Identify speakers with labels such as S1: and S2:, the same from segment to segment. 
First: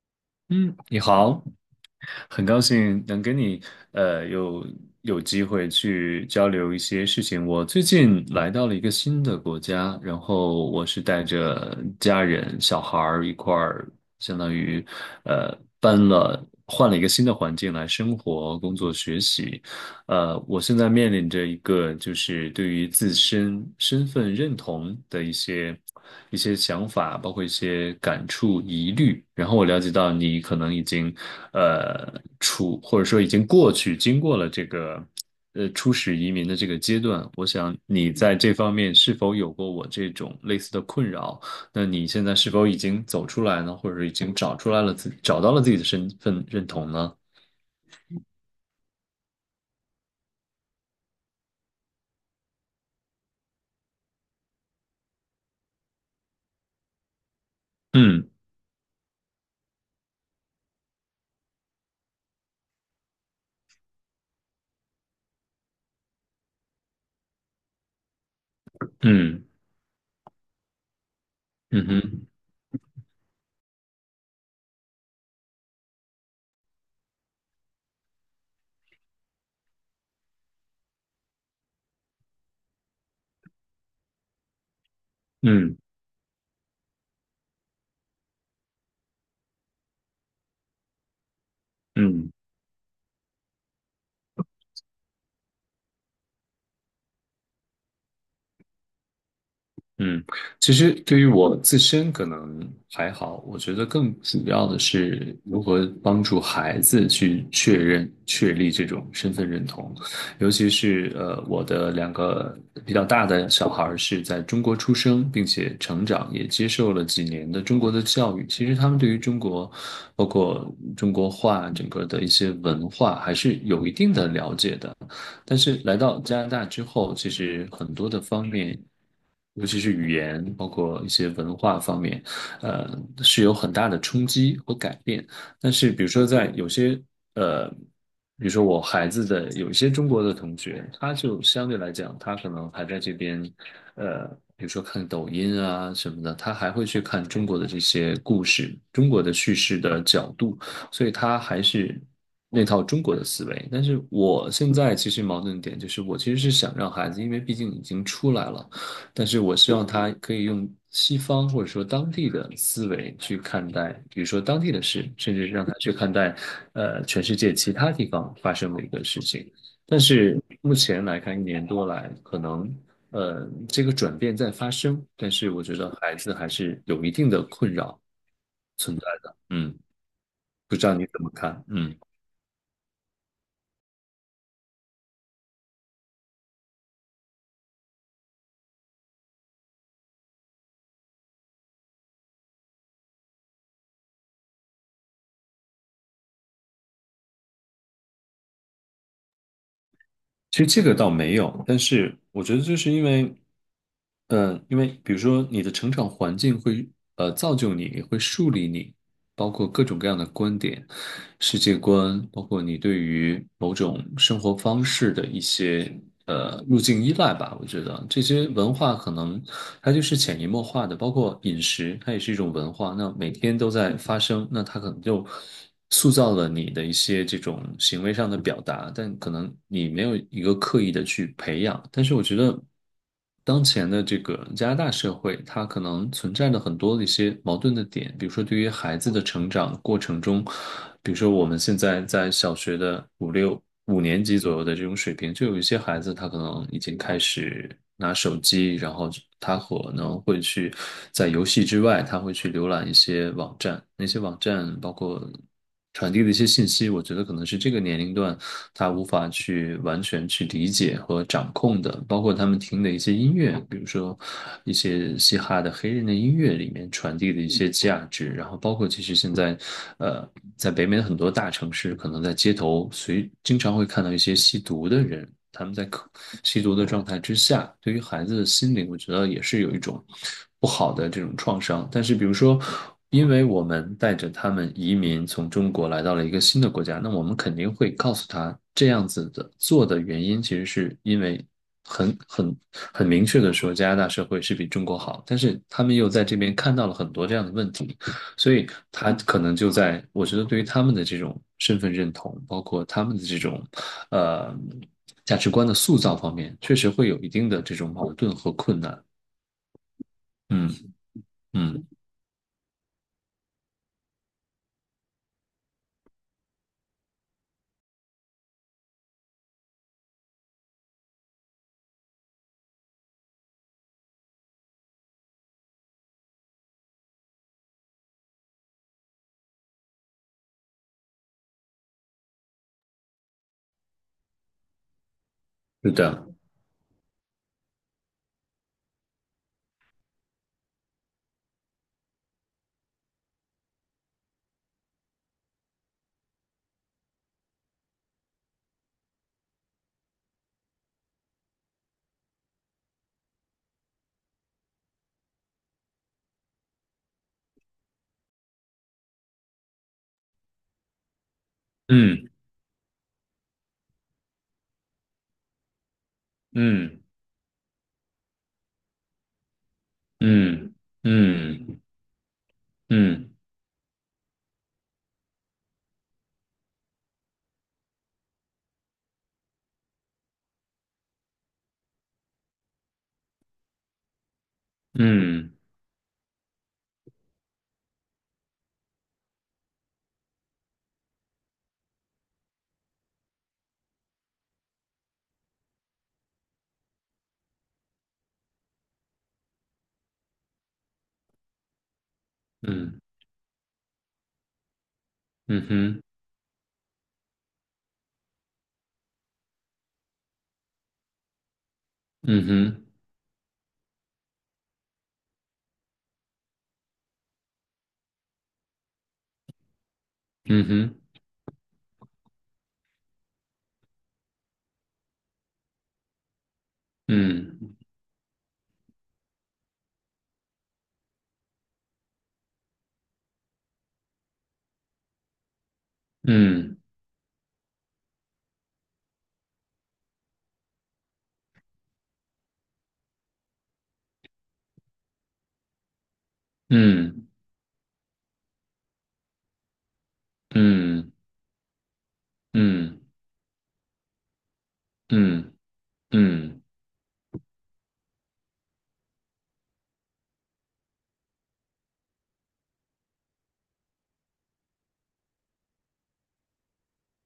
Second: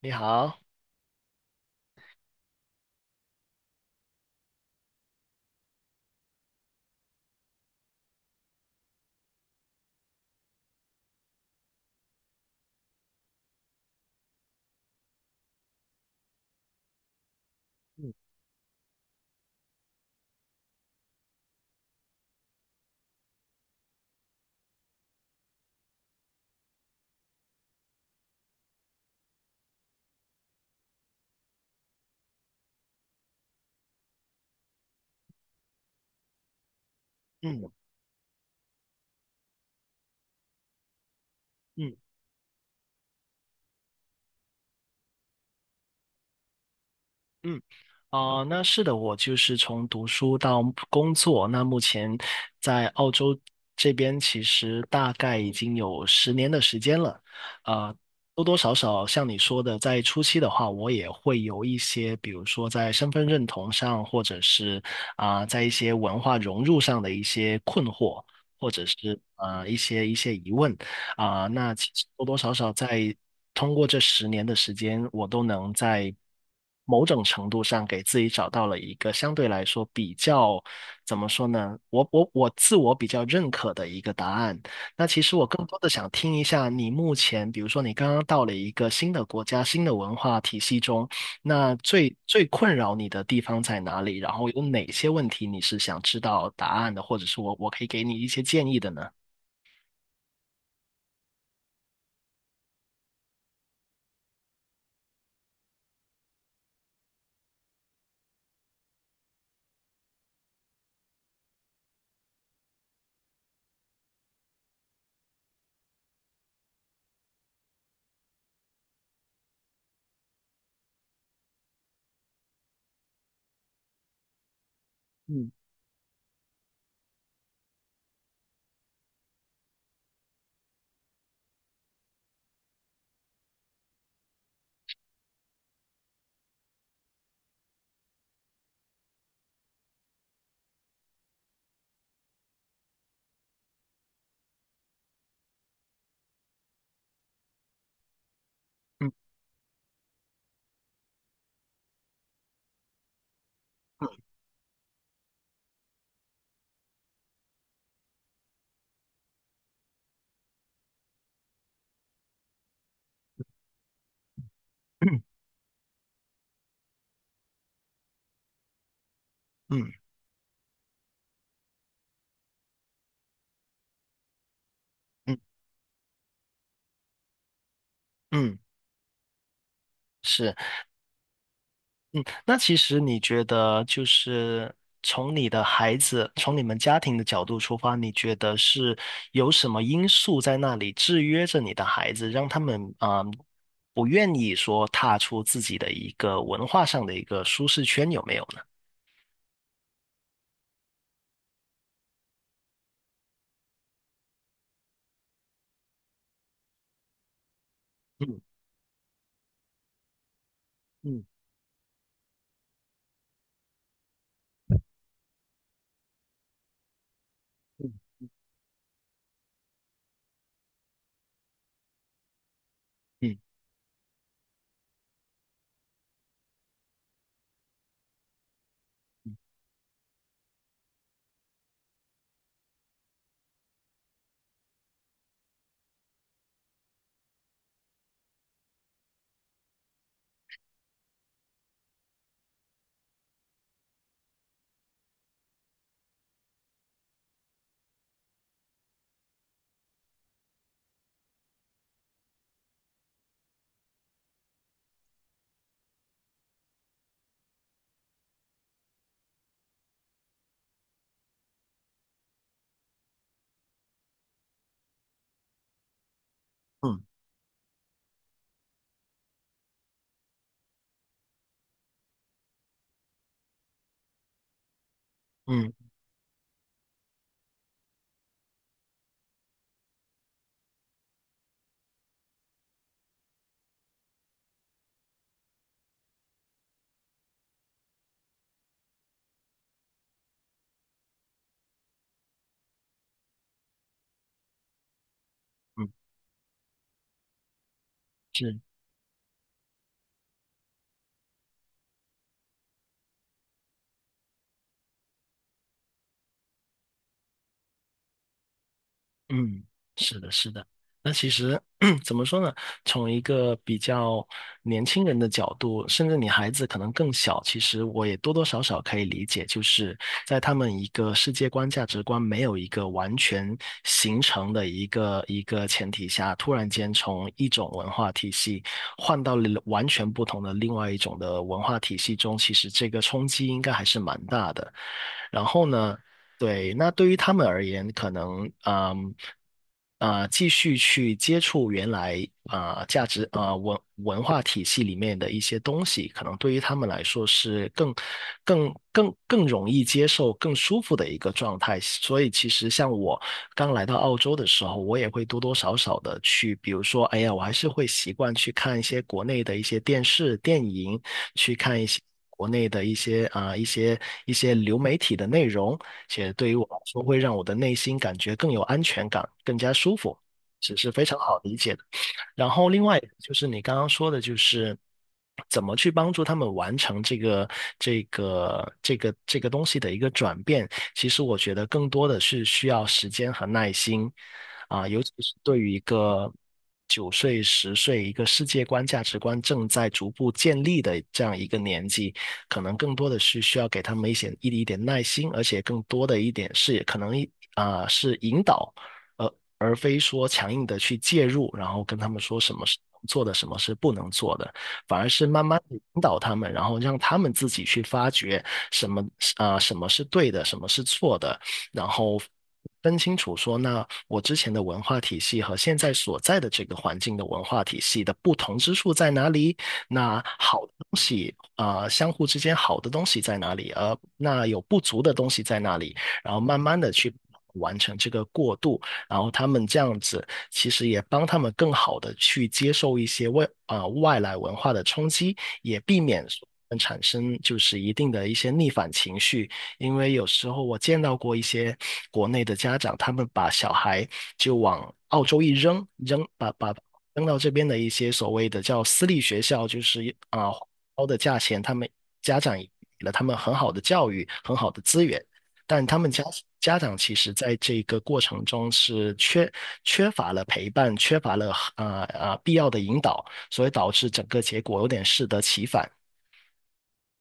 S1: 你好。
S2: 嗯，你好，很高兴能跟你呃有有机会去交流一些事情。我最近来到了一个新的国家，然后我是带着家人、小孩儿一块儿，相当于呃搬了换了一个新的环境来
S1: 嗯。
S2: 生活、工作、学习。我现在面临着一个就是对于自身身份认同的一些想法，包括一些感触、疑虑。然后我了解到你可能已经或者说已经过去，经过了这个初始移民的这个阶段。我
S1: 嗯。
S2: 想你在这方面是否有过我这种类似的困扰？那
S1: 嗯。
S2: 你现在是否已经走出来呢？或者已经找到了自己的身份认同呢？
S1: 嗯。哦，那是的，我就是从读书到工作，那目前在澳洲这边，其实大概已经有十年的时间了。啊、
S2: 嗯。
S1: 多多少少像你说的，在初期的话，我也会有一些，比如说在身份认同上，或者是在一些文化融入上的一些困惑，或者是
S2: 嗯。
S1: 一些疑问。那
S2: 嗯
S1: 其实多
S2: 哼。
S1: 多少少在通过这十年的时间，我都能在某种程度上给自己找到了一个相对来说比较，怎么说呢？我自我比较认可的一个答案。那其实我更
S2: 嗯。
S1: 多的想听一下你目前，比如说你刚刚到了一个新的国家、新的文化体系中，那最
S2: 嗯。
S1: 最困扰你的地方在哪里？然后有哪些问题你是想知道答案的，或者是我可以给你一些建议的呢？
S2: 嗯。其实对于我自身可能还好，我觉得更主要的是如何帮助孩子去确认、确立这种身份认同，尤其是我的两个比较大的小孩儿是在中国出生，并且成长，也接受了几年的中国的教育。其实他们对于中国，包括中国话整个的一些文化，还是有一定的了解的。
S1: 嗯。
S2: 但是来到加拿大之后，其实很多的方面，尤其是语言，包括一些文化方面，呃，是有很大的冲击和改变。但是，呃，比如说我孩子的有一些中国的同学，他就相对来讲，他可能还在这边，呃，比如说看抖音啊什么的，他还会去看中国的这些故事，中
S1: 嗯
S2: 国的叙事的角度。所以他还是那套中国的思维。但是我现在其实矛盾点就是，我其实是想让孩子，因为毕竟已经出来了，但是我希望他可以用西方或者说当地的思维去看待，比如说当地的事，甚 至是让他去看待，全世界其他地方发生的一个事情。
S1: 嗯。
S2: 但是目前来看，一年多来，可能这个转变在发生，但
S1: 嗯。
S2: 是我觉得孩子还是有一定的困扰
S1: 嗯，
S2: 存在的。嗯。
S1: 是。
S2: 不知道你怎么看？嗯，
S1: 嗯，那其实你觉得，就是从你的孩子，从你们家庭的角度出发，你觉得是有什么因素在那里制约着你的孩子，让他们啊，不愿意说踏出自己的一个文化上的一个舒适圈，有没有呢？
S2: 其实这个倒没有，但是我觉得就是因为，因为比如说你的成长环境会造就你，会
S1: 嗯。
S2: 树立你，包括各种各样的观点、
S1: 嗯。
S2: 世界观，包括你对于某种生活方式的一些路径依赖吧。我觉得
S1: 嗯。
S2: 这些文化可能它就是潜移默化的，包括饮食，它也是一种文化。那每
S1: 嗯。
S2: 天都在发生，那它可能就塑造了你的一些这种行为上的表达，但可能你没有一个刻意的去培养。但是我觉得，当前的这个加拿大社会，它可能存在着很多的一些矛盾的点，比如说对于孩子的成长过程中，比如说我们现在在小学的五年级左右的这种水平，就有一些孩子他可能已经开始拿手机，然后他可能会去在游戏之外，他会去浏览一些网站，那些网站包括传递的一些信息，我觉得可能是这个年龄段他无法去完全去理解和掌控的，包括他们听的一些音乐，比如说一些嘻哈的黑人的音乐里面
S1: 嗯。
S2: 传递的一些价值，然后包括其实现在，呃，在北美的很多大城市，可能在街头随经常会看到一些吸毒的人，他
S1: 嗯。
S2: 们在吸毒的状态之下，对于孩子的心灵，我觉得也是有一种不好的这种创伤。但是，比如说因为我们带着他们移民从中国来到了一个新的国家，那我们肯定会告诉他这样子的做的原因，其实是因为很很很明确的说，加拿大社会是比中国好，但是他
S1: 嗯，
S2: 们又在这边看到了很多这样的问题，所
S1: 是。
S2: 以他可能就在，我觉得对于他们的这种身份认同，包括他们的这种呃价值观的塑造方面，确实会有一定的这种矛盾和困难。
S1: 嗯，是的，是的。
S2: 嗯。
S1: 那其实
S2: 嗯，
S1: 怎么说呢？从一个比较年轻人的角度，甚至你孩子可能更小，其实我也多多少少可以理解，就是在他们一个世界观、价值观没有一个完全形成的一个前提下，突然间从一种文化体系换到了完全不同的另外一种的文化体系中，其实这个冲击应该还是蛮大的。然后
S2: 是
S1: 呢？
S2: 的。
S1: 对，那对于他们而言，可能嗯继续去接触原来价值文化体系里面的一些东西，可能对于他们来说是更容易接受、更舒服的一个状态。所以其实像我刚来到澳洲的时候，我也会多多少少的去，比如说，哎呀，我还是会习惯去看一些国内的一些电视、电影，去看一些
S2: 嗯。
S1: 国内的一些一些流媒体的内容，且对于我来
S2: 嗯。
S1: 说会让我的内心感觉更有安全感，更加舒服，
S2: 嗯。
S1: 只是非常好理解
S2: 嗯。
S1: 的。然后另外
S2: 嗯。
S1: 就是你刚刚说的，就是怎么去帮助他们完成这个东西的一个转变。其实我觉得更多的是需要时间和耐心，啊，尤其是
S2: 嗯。
S1: 对于一个9岁、10岁一个世界观、价值观正在逐步建立的这样一个年纪，可能更多的是需要给他们一些一点耐心，而且更多的一点是可能是引导呃，而非说强硬的去介入，然后跟他们说什么是
S2: 嗯。
S1: 做的，什么是不能做的，反而是慢
S2: 嗯
S1: 慢地
S2: 哼。
S1: 引导他们，然后让他们自己去发掘什么什么是对的，什么是错的，然后
S2: 嗯哼。
S1: 分清楚说，那我之前的文化体系和现在所在的这个环境的文化体系的不同之处在哪里？那
S2: 嗯
S1: 好的东
S2: 哼。
S1: 西相互之间好的东西在哪里？而那有不足的东西在哪里？然后慢慢的去
S2: 嗯。
S1: 完成这个过渡，然后他们这样子其实也帮他们更好的去接受一些外来文化的冲击，也避免
S2: 嗯。
S1: 产生就是一定的一些逆反情绪，因为有时候我见到过一些国内的家长，他们把小孩就往澳洲一扔，扔把把
S2: 嗯。
S1: 扔到这边的一些所谓的叫私立学校，就是啊呃
S2: 嗯。
S1: 高的价钱，他们家长给
S2: 嗯。
S1: 了他们很好的教育，很好的资源，
S2: 嗯。
S1: 但他们家
S2: 嗯，
S1: 家长其实在这个过程中是缺乏了陪伴，缺乏了必要的引导，所以导致整个结果有点适得其反。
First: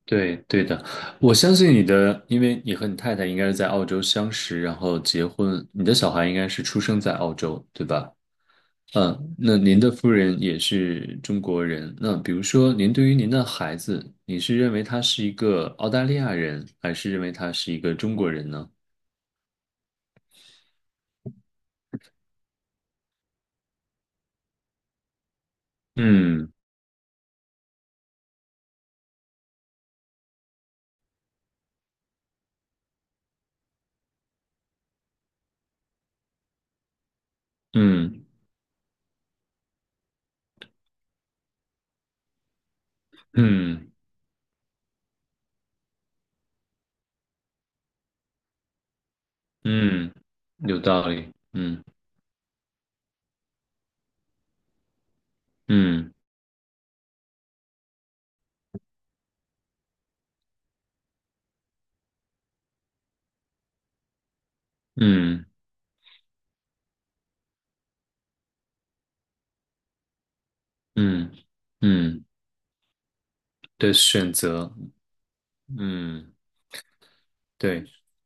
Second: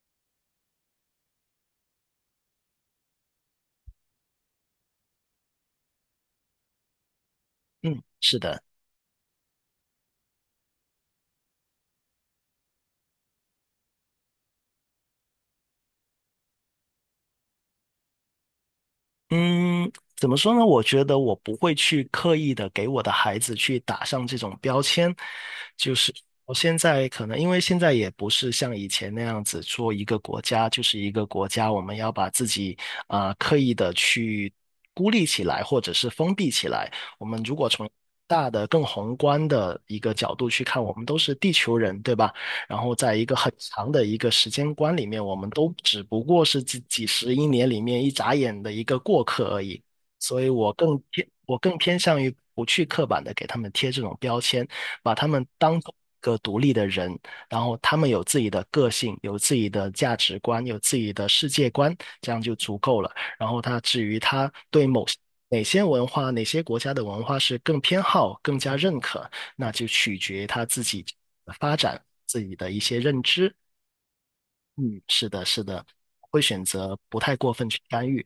S2: 对对的，我相信你的，因为你和你太太应该是在澳洲相识，然后结婚，你的小孩应该是出生在澳洲，对
S1: 嗯，
S2: 吧？
S1: 是的。
S2: 嗯，那您的夫人也是中国人，那比如说，您对于您的孩子，你是认为他是一个澳大利亚人，还是认为他是一个中国人呢？
S1: 嗯，怎么说呢？我觉得我不会去刻意的给我的孩子去打上这种标签，就是
S2: 嗯。
S1: 我现在可能因为现在也不是像以前那样子做一个国家就是一个国家，我们要把自己刻意的去孤立起来或者是封闭起来。我们如果从
S2: 嗯。
S1: 大的、更宏观的一个角度去看，我们都是地球人，对吧？然后在一个很
S2: 嗯。
S1: 长的一个时间观里面，我们都只不过是几十亿年里面一眨眼的一个过客而已。
S2: 嗯，
S1: 所以
S2: 有道理。
S1: 我更
S2: 嗯。
S1: 偏向于不去刻板的给他们贴这种标签，把他们当做
S2: 嗯。
S1: 一个独立的人，然后他们有自己的个性，有自己的价值观，有自己的世界观，这样就足够了。然后至于他对某
S2: 嗯。
S1: 哪些文化、哪些国家的文化是更偏好、更加认可，那就取决他自己
S2: 嗯。
S1: 发展
S2: 嗯
S1: 自己的一些认知。
S2: 的选择，
S1: 嗯，是的，是的，
S2: 嗯，
S1: 会选择不太过分去
S2: 对。
S1: 干预。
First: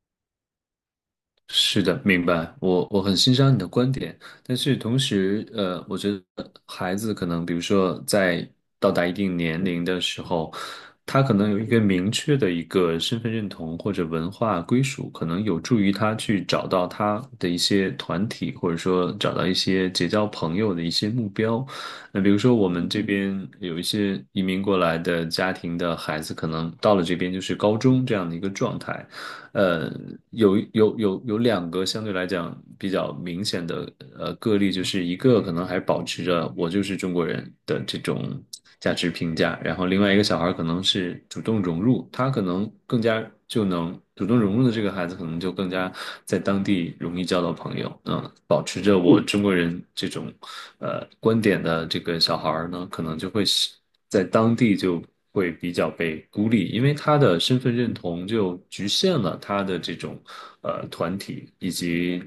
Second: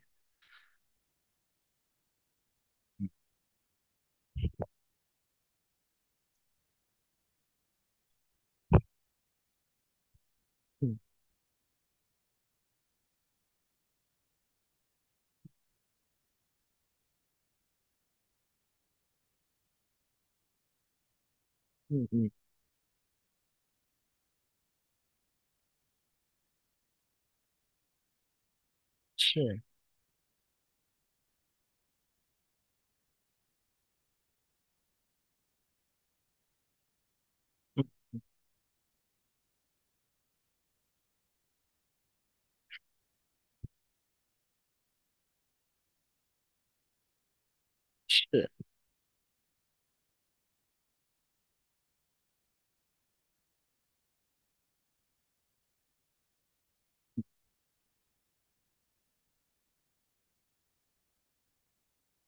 S2: 是的，明白。我我很欣赏你的观点，但是同时，我觉得孩子可能，比如说在到达一定年龄的时候，
S1: 嗯。
S2: 他可能有一个明确的一个身份认同或者文化归属，可能有助于他去找到他的一些团体，或者说找到一些结交朋友的一些目标。
S1: 嗯。
S2: 那比
S1: 嗯，
S2: 如说我们这边有一些移民过来的家庭的孩子，可能到了这边就是高中这样的一个状态。
S1: 是
S2: 呃，有两个相对来讲比较明显的个例，就是一个可能还保持着我就是中国人的这种价值评价，然后另外一个小孩可能是主动融入，他可能更加就能主动融入的这个孩子，可能就更加在当地容易交到朋友，嗯，
S1: 是
S2: 保持着我中国人这种观点的这个小孩呢，可能就会是在当地就会比较被孤立，因为他的身份认同就局限了他的这种团体以及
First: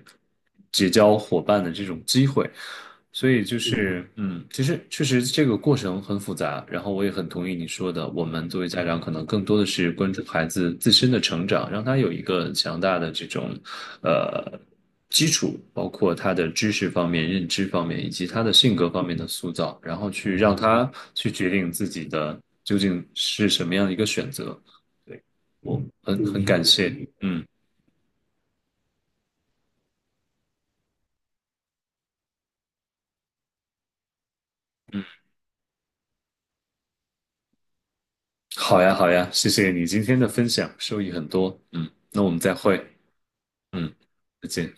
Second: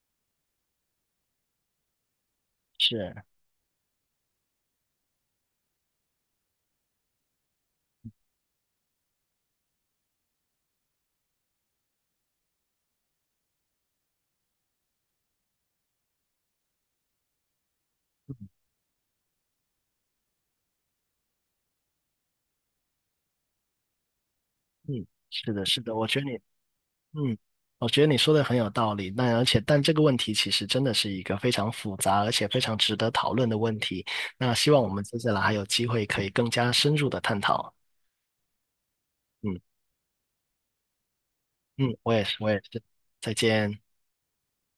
S2: 结交伙伴的这种机会。
S1: 是。
S2: 所以就是，嗯，其实确实这个过程很复杂，然后我也很同意你说的，我们作为家长可能更多的是关注孩子自身的成长，让他有一个强大的这种，呃。基础，包括他的知识方面、认知方面，以及他的性格方面的塑造，然后去让他去决定自己的究竟是什么样的一个选择。
S1: 嗯，
S2: 对，
S1: 是的，
S2: 我
S1: 是的，我觉
S2: 很
S1: 得你，
S2: 很感谢，
S1: 嗯，
S2: 嗯，
S1: 我觉得你说的很有道理。那而且，但这个问题其实真的是一个非常复杂，而且非常值得讨论的问题。那希望我们接下来还有机会可以更加深入的探讨。
S2: 好呀，好呀，谢
S1: 嗯。
S2: 谢你今天的分享，受益很多，嗯，
S1: 嗯，我
S2: 那
S1: 也
S2: 我
S1: 是，
S2: 们
S1: 我
S2: 再
S1: 也是，
S2: 会，
S1: 再见。
S2: 嗯，再见。